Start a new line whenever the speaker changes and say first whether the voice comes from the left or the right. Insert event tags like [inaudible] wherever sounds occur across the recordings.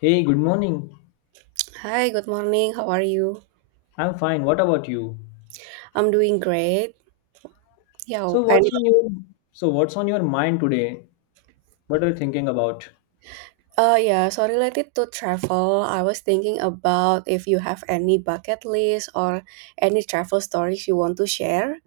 left: Hey, good morning.
right: Hi, good morning. How are you?
left: I'm fine. What about you?
right: I'm doing great. Yeah,
left: So
right: and
left: what's on your so what's on your mind today? What are you thinking about?
right: yeah, so related to travel, I was thinking about if you have any bucket list or any travel stories you want to share.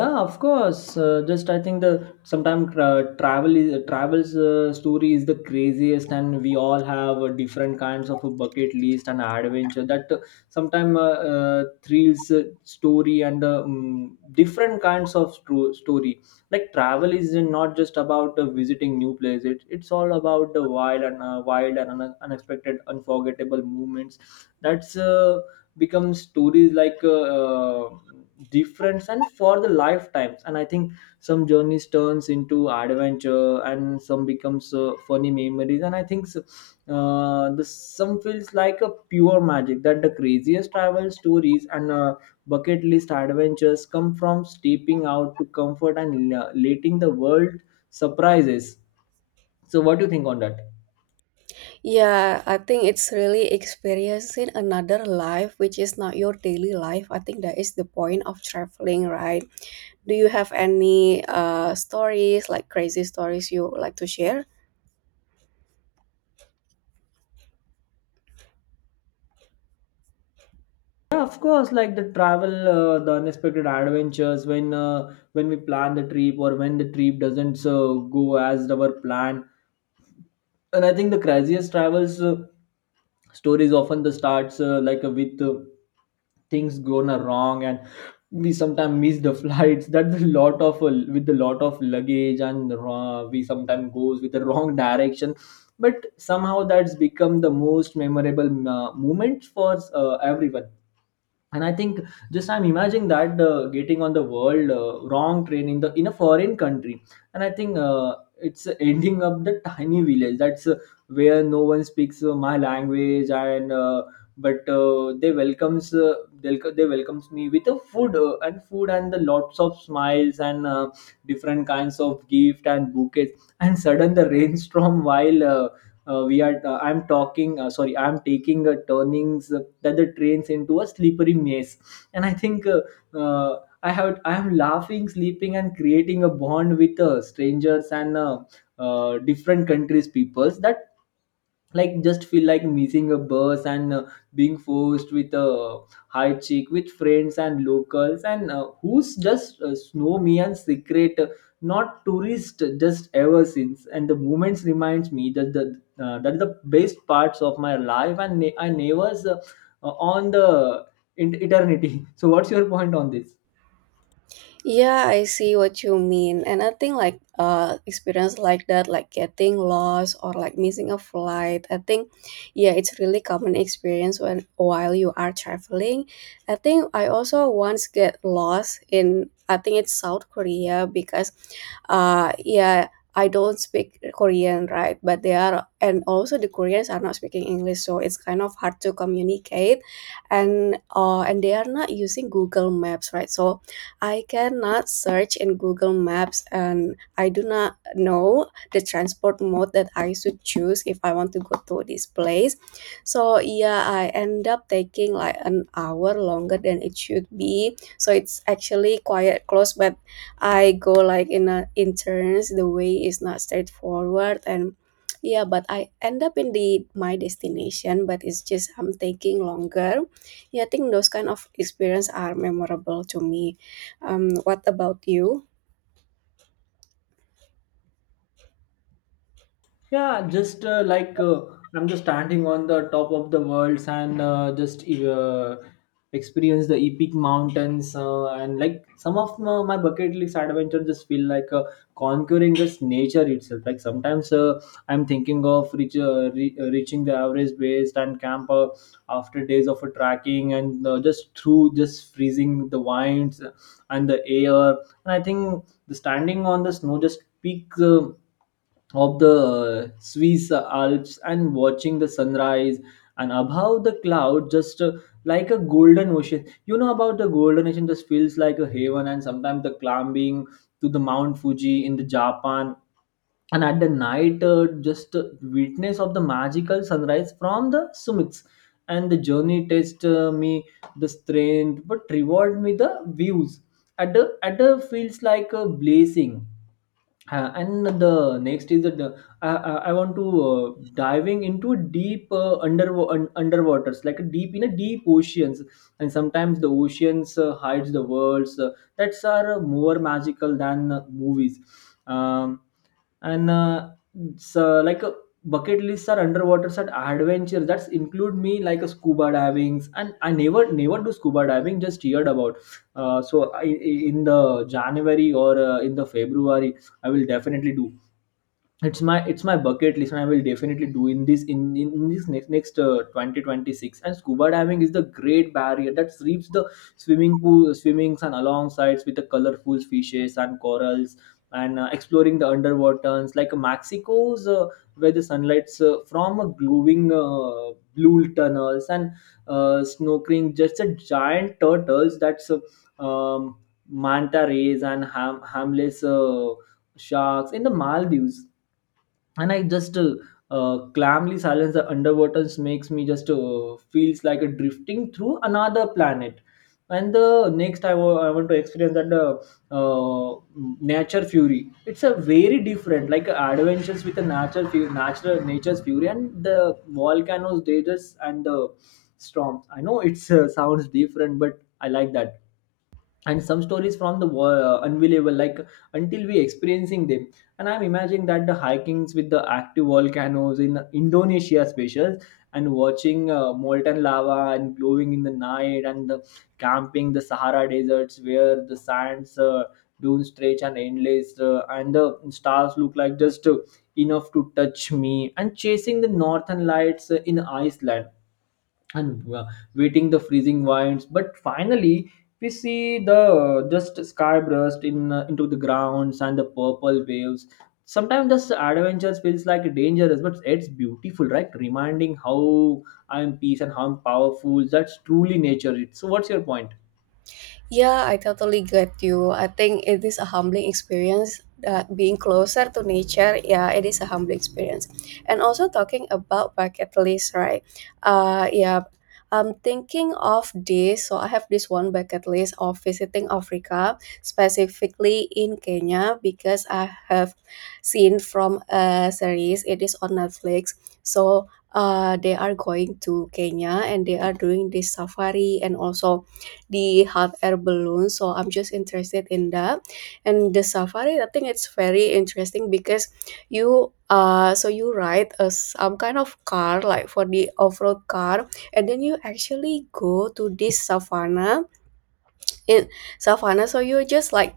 left: Yeah, of course. Just I think the sometimes, travel is, travels, story is the craziest, and we all have different kinds of a bucket list and adventure that sometimes, thrills, story, and different kinds of story. Like travel is not just about visiting new places. It's all about the wild, and wild and unexpected, unforgettable moments. That's become stories like different, and for the lifetimes. And I think some journeys turns into adventure, and some becomes funny memories. And I think so, the some feels like a pure magic, that the craziest travel stories and bucket list adventures come from stepping out to comfort, and letting the world surprises. So what do you think on that?
right: Yeah, I think it's really experiencing another life which is not your daily life. I think that is the point of traveling, right? Do you have any stories like crazy stories you like to share?
left: Yeah, of course, like the travel, the unexpected adventures when we plan the trip, or when the trip doesn't go as our plan. And I think the craziest travels, stories often the starts, like with things going wrong. And we sometimes miss the [laughs] flights, that's a lot of, with a lot of luggage, and we sometimes goes with the wrong [laughs] direction, but somehow that's become the most memorable moments for everyone. And I think just I'm imagining that getting on the world wrong train in the in a foreign country, and I think it's ending up the tiny village that's, where no one speaks my language, and but they welcomes me with a food, and food and the lots of smiles, and different kinds of gift and bouquets, and sudden the [laughs] rainstorm while we are I'm talking sorry I'm taking a turnings, that the trains into a slippery maze. And I think I am laughing sleeping and creating a bond with strangers, and different countries peoples, that like just feel like missing a bus, and being forced with a high cheek with friends and locals, and who's just snow me, and secret, not tourist, just ever since. And the moments reminds me that the, that the best parts of my life, and I never on the eternity. [laughs] So what's your point on this?
right: Yeah, I see what you mean. And I think like experience like that, like getting lost or like missing a flight, I think yeah, it's really common experience when while you are traveling. I think I also once get lost in I think it's South Korea because yeah, I don't speak Korean, right? But they are, and also the Koreans are not speaking English, so it's kind of hard to communicate, and and they are not using Google Maps, right? So I cannot search in Google Maps and I do not know the transport mode that I should choose if I want to go to this place. So yeah, I end up taking like an hour longer than it should be. So it's actually quite close, but I go like in a in turns. The way is not straightforward, and yeah, but I end up in the my destination, but it's just I'm taking longer. Yeah, I think those kind of experience are memorable to me. What about you?
left: Yeah, just I'm just standing on the top of the worlds, and just experience the epic mountains, and like some of my bucket list adventure just feel like conquering just nature itself. Like sometimes I'm thinking of reaching the average base and camp, after days of trekking, and just through just freezing the winds and the air. And I think the standing on the snow just peak of the Swiss Alps, and watching the sunrise and above the cloud just like a golden ocean. You know about the golden ocean just feels like a heaven. And sometimes the climbing to the Mount Fuji in the Japan, and at the night, just witness of the magical sunrise from the summits, and the journey test me the strength but reward me the views, at the feels like a blessing. And the next is that the, I want to diving into deep underwaters, like deep in a deep oceans. And sometimes the oceans hides the worlds that's are more magical than movies. Um, and uh, so like a bucket lists are underwater such adventure, that include me like a scuba diving, and I never do scuba diving, just heard about, so I, in the January or in the February I will definitely do. It's my, it's my bucket list, and I will definitely do in this next 2026. And scuba diving is the great barrier, that sweeps the swimming pool swimmings, and alongside with the colorful fishes and corals, and exploring the underwaters like Mexico's, where the sunlight's from a glowing blue tunnels, and snorkeling just a giant turtles, that's, manta rays, and harmless sharks in the Maldives. And I just calmly silence the underwaters makes me just feels like a drifting through another planet. And the next I want to experience that nature fury. It's a very different like adventures with the natural fu- natural nature's fury, and the volcanoes, dangers, and the storms. I know it sounds different, but I like that. And some stories from the unbelievable, like until we experiencing them. And I'm imagining that the hikings with the active volcanoes in Indonesia specials, and watching molten lava and glowing in the night, and the camping the Sahara deserts where the sands, dunes stretch and endless, and the stars look like just enough to touch me, and chasing the northern lights in Iceland, and waiting the freezing winds, but finally we see the just sky burst in into the grounds and the purple waves. Sometimes this adventure feels like dangerous, but it's beautiful, right? Reminding how I am peace and how I'm powerful, that's truly nature. So what's your point?
right: Yeah, I totally get you. I think it is a humbling experience that being closer to nature, yeah, it is a humbling experience. And also talking about bucket list, right? Yeah, I'm thinking of this. So I have this one bucket list of visiting Africa, specifically in Kenya, because I have seen from a series. It is on Netflix. So they are going to Kenya and they are doing this safari and also the hot air balloon. So I'm just interested in that. And the safari, I think it's very interesting because you so you ride a some kind of car like for the off-road car, and then you actually go to this savannah in savannah. So you just like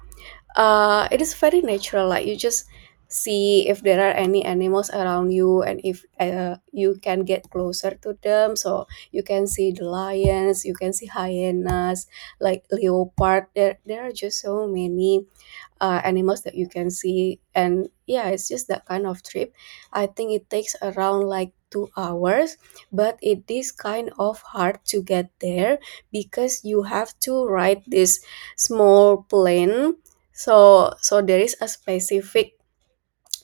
right: it is very natural, like you just see if there are any animals around you, and if you can get closer to them. So you can see the lions, you can see hyenas, like leopard, there are just so many animals that you can see. And yeah, it's just that kind of trip. I think it takes around like 2 hours, but it is kind of hard to get there because you have to ride this small plane. So there is a specific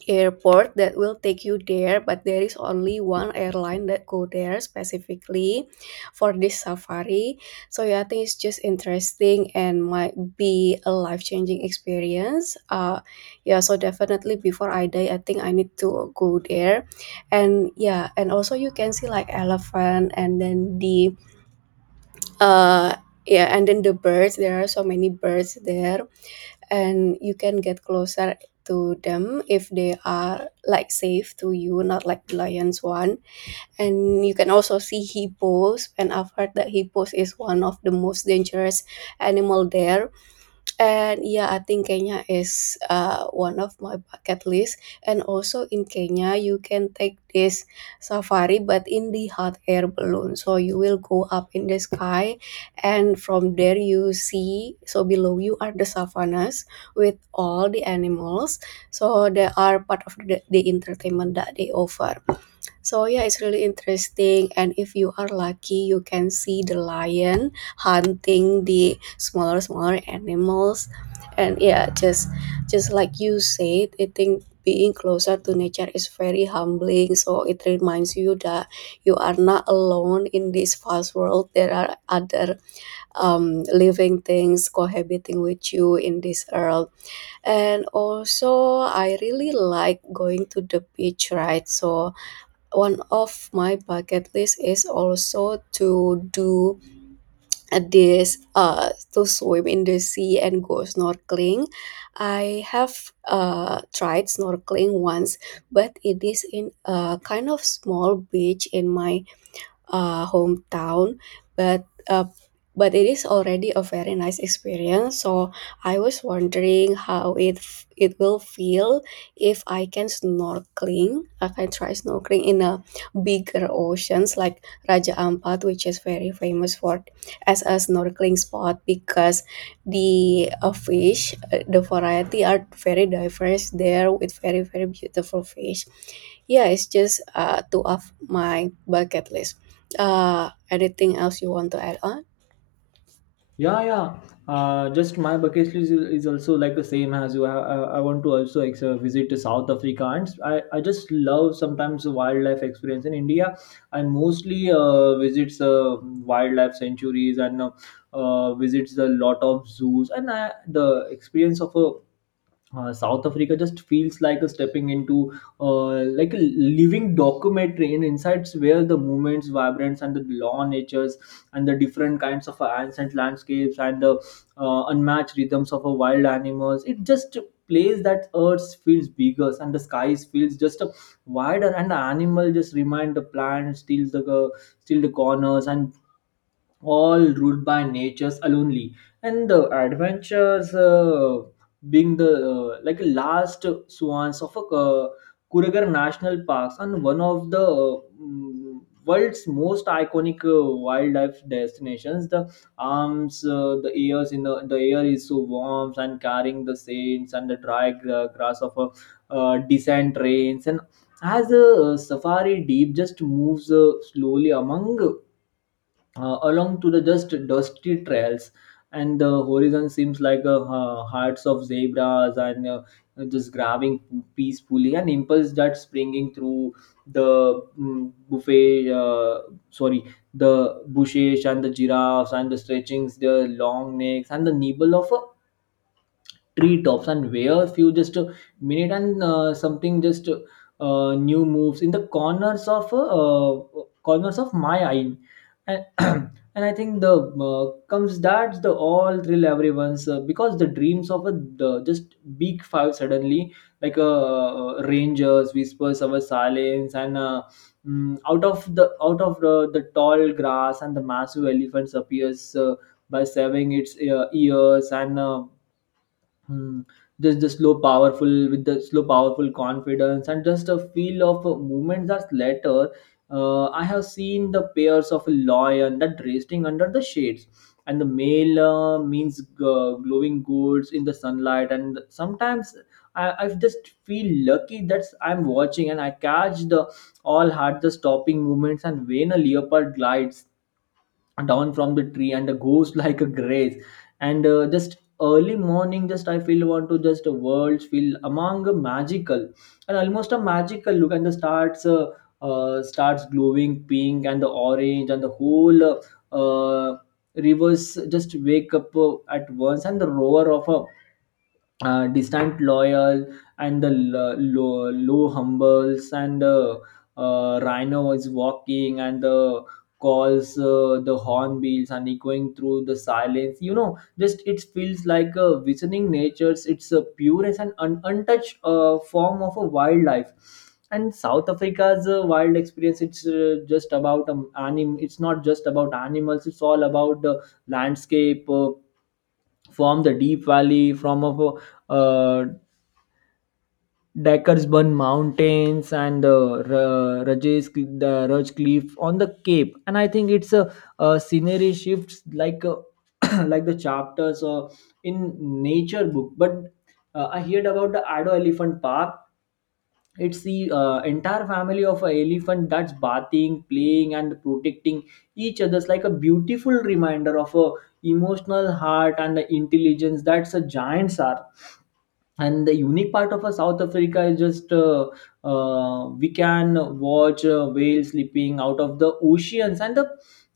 right: airport that will take you there, but there is only one airline that go there specifically for this safari. So yeah, I think it's just interesting and might be a life-changing experience. Yeah, so definitely before I die, I think I need to go there. And yeah, and also you can see like elephant, and then the uh yeah, and then the birds, there are so many birds there, and you can get closer to them if they are like safe to you, not like the lions one. And you can also see hippos, and I've heard that hippos is one of the most dangerous animal there. And yeah, I think Kenya is one of my bucket list. And also in Kenya, you can take this safari, but in the hot air balloon. So you will go up in the sky, and from there you see. So below you are the savannas with all the animals. So they are part of the entertainment that they offer. So yeah, it's really interesting. And if you are lucky, you can see the lion hunting the smaller animals. And yeah, just like you said, I think being closer to nature is very humbling. So it reminds you that you are not alone in this vast world. There are other living things cohabiting with you in this earth. And also, I really like going to the beach, right? So one of my bucket list is also to do this to swim in the sea and go snorkeling. I have tried snorkeling once, but it is in a kind of small beach in my hometown, but uh, but it is already a very nice experience. So I was wondering how it will feel if I can snorkeling, like I can try snorkeling in a bigger oceans like Raja Ampat, which is very famous for as a snorkeling spot because the the variety are very diverse there with very very beautiful fish. Yeah, it's just two of my bucket list. Anything else you want to add on?
left: Yeah, yeah. Just my bucket list is also like the same as you. I want to also visit to South Africa, and I just love sometimes wildlife experience in India. I mostly visits wildlife sanctuaries, and visits a lot of zoos. And I, the experience of a, South Africa just feels like a stepping into, like a living documentary in insights, where the movements, vibrance, and the law natures, and the different kinds of ancient landscapes, and the unmatched rhythms of a wild animals. It just plays that earth feels bigger, and the skies feels just wider, and the animal just remind the plant steals the, steal the corners, and all ruled by nature's only. And the adventures being the like last swans of a, Kuragar National Parks, and one of the world's most iconic wildlife destinations, the arms, the ears in the air is so warm and carrying the saints and the dry grass of a descent rains. And as a, safari deep just moves slowly among, along to the just dusty trails, and the horizon seems like a, hearts of zebras, and just grabbing peacefully, an impulse that's springing through the mm, buffet sorry the bushes, and the giraffes and the stretchings their long necks, and the nibble of a treetops, and where few just minute. And something just new moves in the uh, corners of my eye. And, [clears throat] and I think the comes that's the all thrill everyone's, because the dreams of a, the just big five suddenly like rangers whispers our silence, and out of the tall grass, and the massive elephants appears by serving its ears, and Hmm. Just the slow, powerful confidence, and just a feel of a movement that's later. I have seen the pairs of a lion that resting under the shades, and the male means glowing golds in the sunlight. And sometimes I just feel lucky that I'm watching and I catch the all had the stopping movements. And when a leopard glides down from the tree and a ghost [laughs] like a grace and just early morning, just I feel want to just the world feel among a magical and almost a magical look. And the starts starts glowing pink and the orange. And the whole rivers just wake up at once, and the roar of a distant loyal and the low, low humbles and rhino is walking, and the calls the hornbills and echoing through the silence. Just it feels like a visiting nature's, it's a purest and untouched form of a wildlife. And South Africa's wild experience, it's just about anim it's not just about animals, it's all about the landscape. From the deep valley, from a uh, Dackersburn Mountains and the Rajes, the Raj Cliff on the Cape. And I think it's a scenery shifts like a, [coughs] [clears throat] like the chapters in nature book. But I heard about the Ado Elephant Park. It's the entire family of an elephant that's bathing, playing, and protecting each other's like a beautiful reminder of a emotional heart and the intelligence that's a giants are. And the unique part of a South Africa is just we can watch whales slipping out of the oceans, and the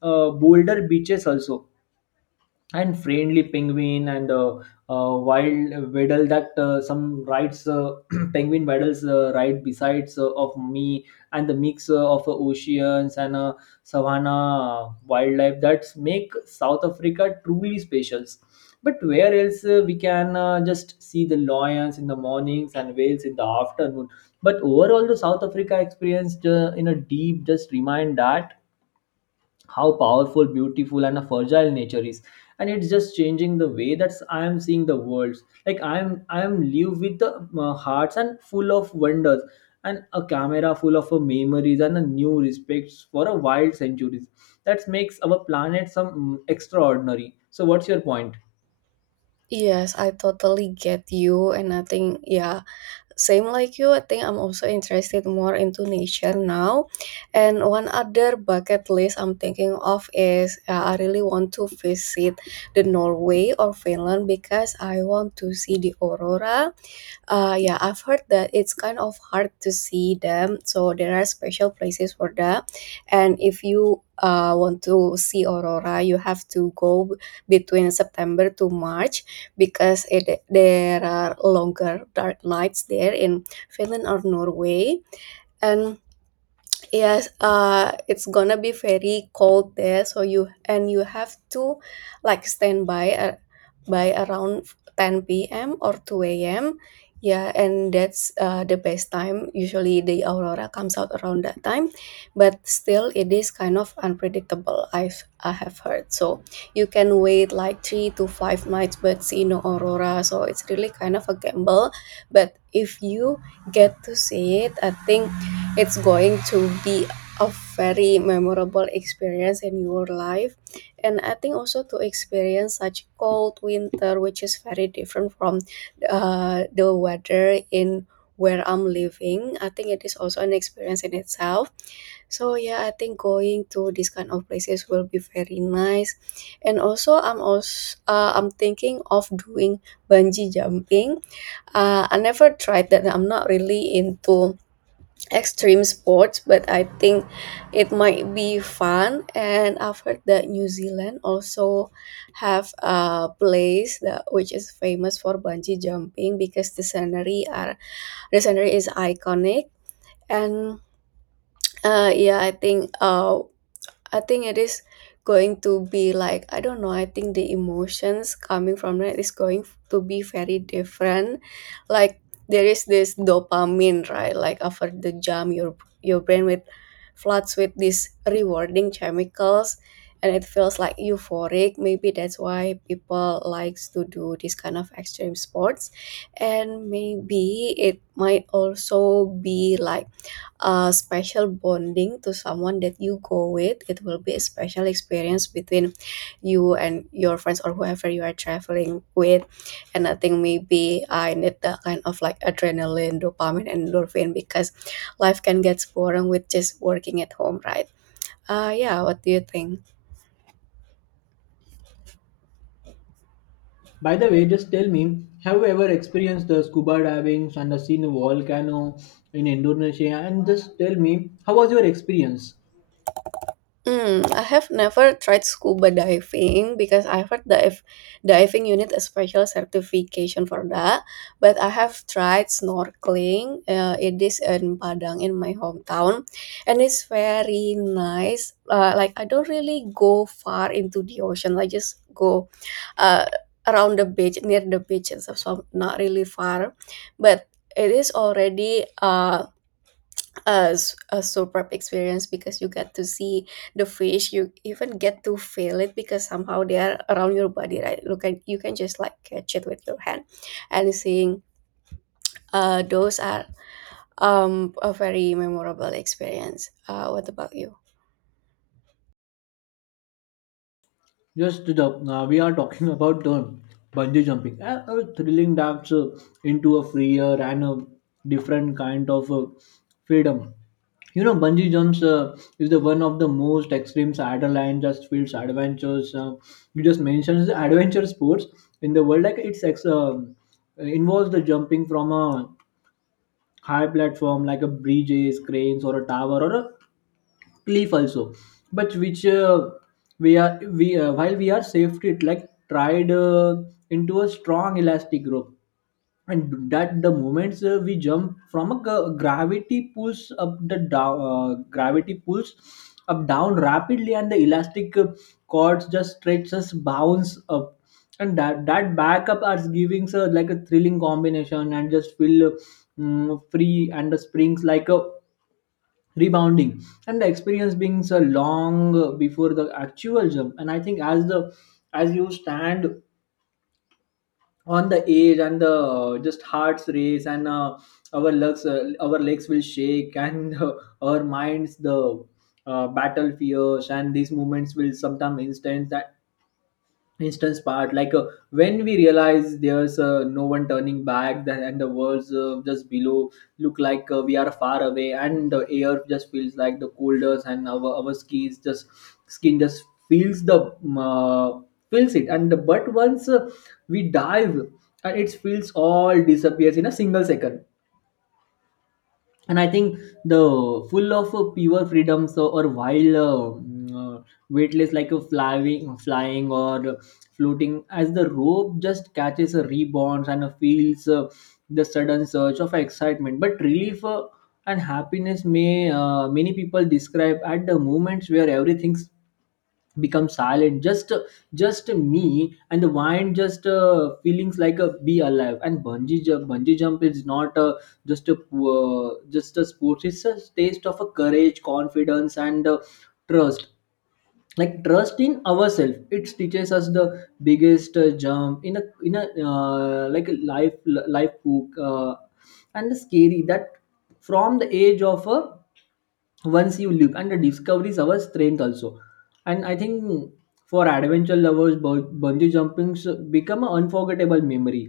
left: boulder beaches also, and friendly penguin and wild waddle that some rides [clears throat] penguin waddles right besides of me. And the mix of oceans and savanna wildlife that make South Africa truly special. But where else we can just see the lions in the mornings and whales in the afternoon. But overall the South Africa experience in a deep just remind that how powerful, beautiful, and a fragile nature is. And it's just changing the way that I am seeing the world, like I am live with the hearts and full of wonders, and a camera full of memories and a new respects for a wild centuries that makes our planet some extraordinary. So what's your point?
right: Yes, I totally get you, and I think yeah, same like you. I think I'm also interested more into nature now, and one other bucket list I'm thinking of is I really want to visit the Norway or Finland because I want to see the aurora. Yeah, I've heard that it's kind of hard to see them, so there are special places for that. And if you want to see aurora, you have to go between September to March because there are longer dark nights there in Finland or Norway. And yes, it's gonna be very cold there, so you have to like stand by around 10 p.m. or 2 a.m. Yeah, and that's the best time. Usually the aurora comes out around that time, but still it is kind of unpredictable. I have heard. So you can wait like three to five nights but see no aurora. So it's really kind of a gamble. But if you get to see it, I think it's going to be a very memorable experience in your life. And I think also to experience such cold winter, which is very different from the weather in where I'm living, I think it is also an experience in itself. So yeah, I think going to these kind of places will be very nice. And also, I'm thinking of doing bungee jumping. I never tried that. I'm not really into extreme sports, but I think it might be fun. And I've heard that New Zealand also have a place that which is famous for bungee jumping because the scenery is iconic. And uh, yeah, I think uh, I think it is going to be like I don't know. I think the emotions coming from that is going to be very different. Like there is this dopamine, right? Like after the jump, your brain with floods with these rewarding chemicals, and it feels like euphoric. Maybe that's why people likes to do this kind of extreme sports, and maybe it might also be like a special bonding to someone that you go with. It will be a special experience between you and your friends or whoever you are traveling with. And I think maybe I need that kind of like adrenaline, dopamine, and endorphin because life can get boring with just working at home, right? Yeah, what do you think?
left: By the way, just tell me, have you ever experienced the scuba diving and seen a volcano in Indonesia? And just tell me, how was your experience?
right: Hmm, I have never tried scuba diving because I heard that if diving you need a special certification for that. But I have tried snorkeling. It is in Padang in my hometown, and it's very nice. Like I don't really go far into the ocean. I just go uh, around the beach, near the beach and stuff. So I'm not really far, but it is already a superb experience because you get to see the fish, you even get to feel it because somehow they are around your body, right? Look at, you can just like catch it with your hand. And seeing those are a very memorable experience. Uh, what about you?
left: Yes, Siddharth, we are talking [laughs] about bungee jumping, a thrilling dive into a freer and a different kind of freedom. You know, bungee jumps is the one of the most extreme adrenaline just feels adventures. You just mentioned the adventure sports in the world. Like it's involves the jumping from a high platform like a bridges, cranes, or a tower or a cliff also. But which we are we while we are safety it like tried into a strong elastic rope. And that the moments we jump from a gravity pulls up the down, gravity pulls up down rapidly, and the elastic cords just stretches bounce up. And that backup are giving like a thrilling combination and just feel free and the springs like a rebounding. And the experience being so long before the actual jump. And I think as the as you stand on the edge and the just hearts race and our legs will shake [laughs] and our minds the battle fears. And these moments will sometimes instant that instance part like when we realize there's no one turning back then, and the words just below look like we are far away, and the air just feels like the coldest, and our skis just skin just feels the feels it. And but once we dive, it feels all disappears in a single second. And I think the full of pure freedom, so or wild mm, uh, weightless like a flying or floating as the rope just catches a rebound and feels the sudden surge of excitement but relief and happiness. May many people describe at the moments where everything's become silent, just me and the wine just feelings like a be alive. And bungee jump is not a, just a just a sport, it's a taste of a courage, confidence, and trust, like trust in ourselves. It teaches us the biggest jump in a like a life life book and the scary that from the age of a once you live, and the discovery is our strength also. And I think for adventure lovers bungee jumping should become an unforgettable memory,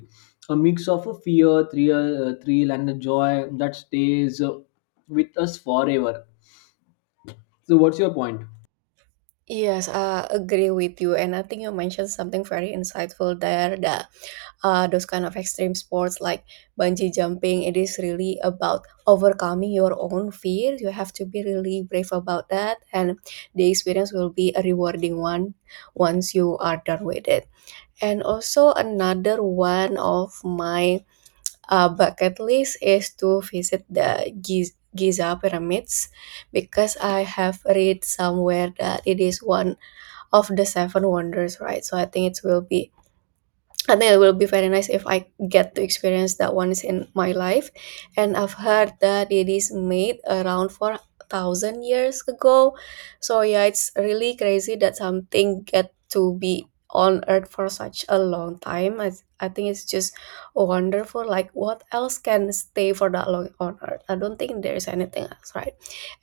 left: a mix of a fear thrill, thrill and the joy that stays with us forever. So what's your point?
right: Yes, I agree with you, and I think you mentioned something very insightful there. That those kind of extreme sports like bungee jumping, it is really about overcoming your own fear. You have to be really brave about that, and the experience will be a rewarding one once you are done with it. And also another one of my bucket list is to visit the Giza pyramids because I have read somewhere that it is one of the seven wonders, right? So I think it will be very nice if I get to experience that once in my life. And I've heard that it is made around 4,000 years ago. So, yeah, it's really crazy that something get to be on Earth for such a long time. I think it's just wonderful. Like, what else can stay for that long on Earth? I don't think there's anything else, right?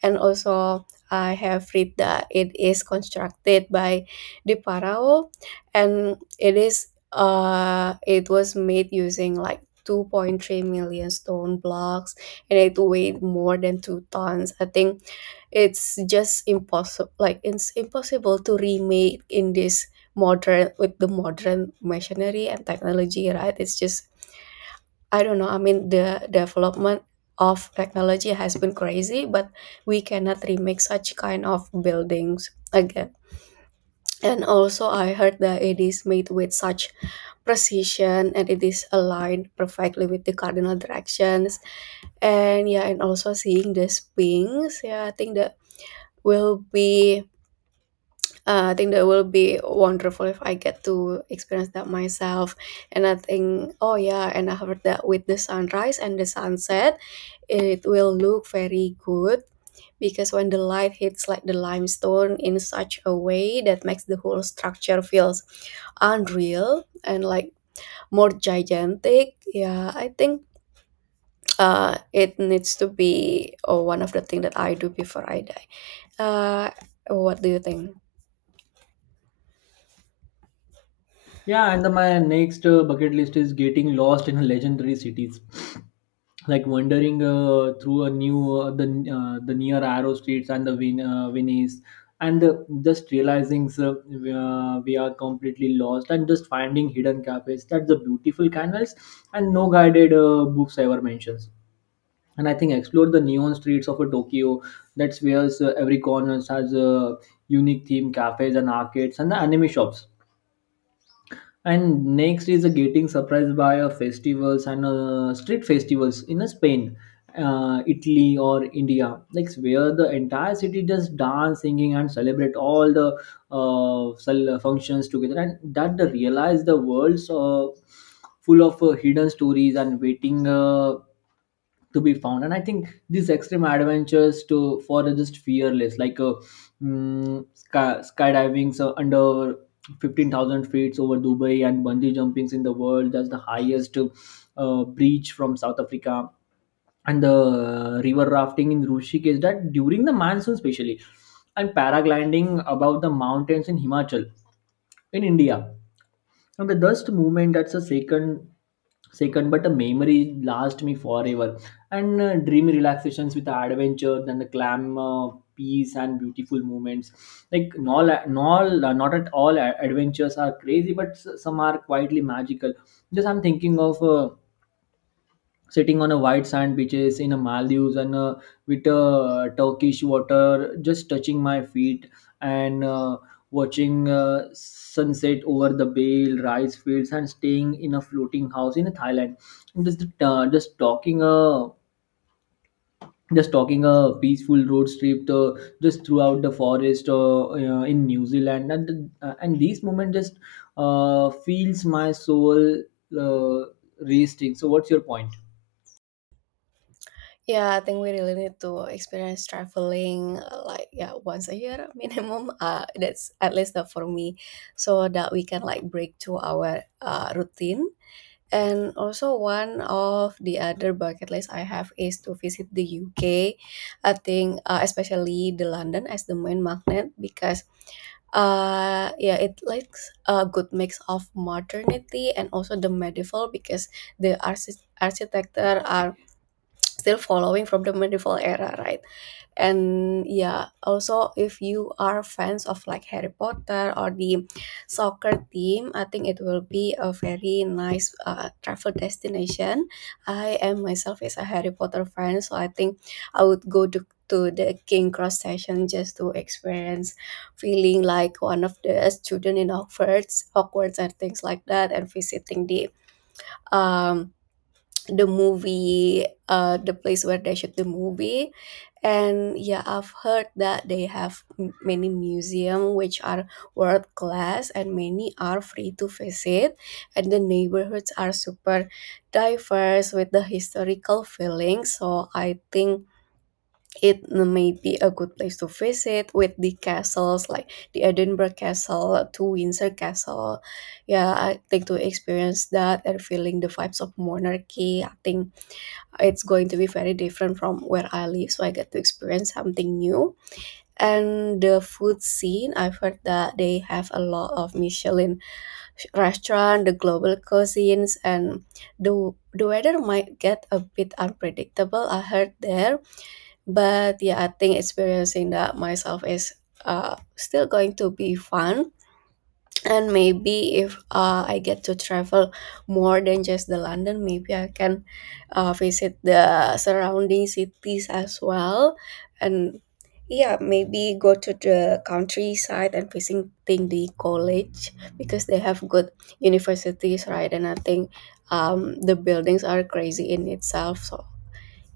right: And also, I have read that it is constructed by the Pharaoh and it is it was made using like 2.3 million stone blocks and it weighed more than two tons. I think it's just impossible, like it's impossible to remake in this modern with the modern machinery and technology, right? It's just, I don't know. I mean, the development of technology has been crazy, but we cannot remake such kind of buildings again. And also I heard the it is made with such precision and it is aligned perfectly with the cardinal directions. And yeah, and also seeing the swings, yeah, I think that will be, I think that will be wonderful if I get to experience that myself. And I think, oh yeah, and I heard that with the sunrise and the sunset it will look very good, because when the light hits like the limestone in such a way that makes the whole structure feels unreal and like more gigantic. Yeah, I think it needs to be one of the things that I do before I die. Uh, what do you think?
left: Yeah, and the, my next bucket list is getting lost in legendary cities, like wandering through a new the near Arrow streets and the Venice, and just realizing we are completely lost, and just finding hidden cafes. That's the beautiful canvas, and no guided books ever mentions. And I think explore the neon streets of Tokyo. That's where every corner has a unique theme, cafes and arcades, and the anime shops. And next is getting surprised by a festivals and street festivals in Spain, Italy, or India, like where the entire city just dance singing and celebrate all the functions together. And that they realize the world's full of hidden stories and waiting to be found. And I think these extreme adventures to for the just fearless like skydiving so under 15,000 feet over Dubai, and bungee jumpings in the world that's the highest breach from South Africa, and the river rafting in Rishikesh that during the monsoon especially, and paragliding about the mountains in Himachal in India. And the dust movement that's a second but a memory last me forever. And dream relaxations with the adventure, and the clam peace and beautiful moments. Like not at all adventures are crazy, but some are quietly magical. Just I'm thinking of sitting on a white sand beaches in a Maldives, and with Turkish water just touching my feet, and watching sunset over the bale rice fields, and staying in a floating house in Thailand. And just talking a peaceful road trip just throughout the forest in New Zealand. And and these moments just feels my soul uh, resting. So what's your point?
right: Yeah, I think we really need to experience traveling like, yeah, once a year [laughs] minimum. That's at least that for me, so that we can like break to our routine. And also one of the other bucket list I have is to visit the UK. I think especially the London as the main magnet, because uh, yeah, it likes a good mix of modernity and also the medieval, because the architecture are still following from the medieval era, right? And yeah, also if you are fans of like Harry Potter or the soccer team, I think it will be a very nice travel destination. I am myself is a Harry Potter fan, so I think I would go to the King Cross session just to experience feeling like one of the student in Hogwarts and things like that, and visiting um the movie, uh, the place where they shoot the movie. And yeah, I've heard that they have many museum which are world class and many are free to visit, and the neighborhoods are super diverse with the historical feeling, so I think it may be a good place to visit with the castles like the Edinburgh Castle to Windsor Castle. Yeah, I think to experience that and feeling the vibes of monarchy, I think it's going to be very different from where I live. So I get to experience something new. And the food scene, I've heard that they have a lot of Michelin restaurant, the global cuisines, and the weather might get a bit unpredictable, I heard there, but yeah, I think experiencing that myself is still going to be fun. And maybe if I get to travel more than just the London, maybe I can visit the surrounding cities as well, and yeah, maybe go to the countryside and visiting the college, because they have good universities, right? And I think the buildings are crazy in itself. So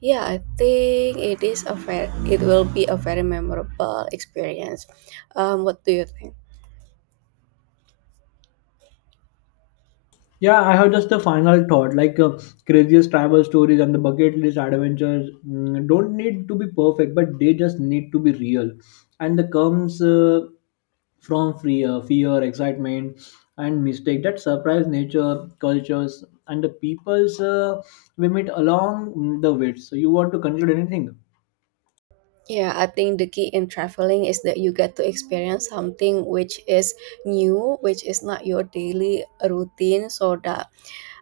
right: yeah, I think it is a very, it will be a very memorable experience. Um, what do you think?
left: Yeah, I have just a final thought. Like craziest travel stories and the bucket list adventures don't need to be perfect, but they just need to be real. And the comes from fear, excitement, and mistake that surprise nature, cultures, and the peoples we meet along the way. So you want to conclude anything?
right: Yeah, I think the key in traveling is that you get to experience something which is new, which is not your daily routine, so that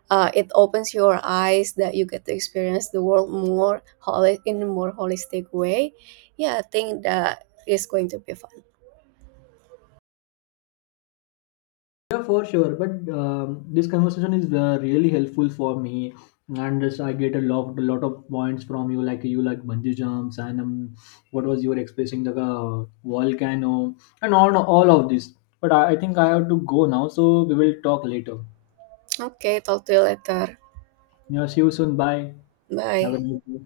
right: it opens your eyes, that you get to experience the world more in a more holistic way. Yeah, I think that is going to be fun.
left: Yeah, for sure. But this conversation is really helpful for me, and just I get a lot of points from you. Like you like bungee jumps, and what was you were expressing the volcano, and all of this. But I think I have to go now, so we will talk later.
right: Okay, talk to you later.
left: Yeah, see you soon. Bye. Have a
right: Bye.
left: good day.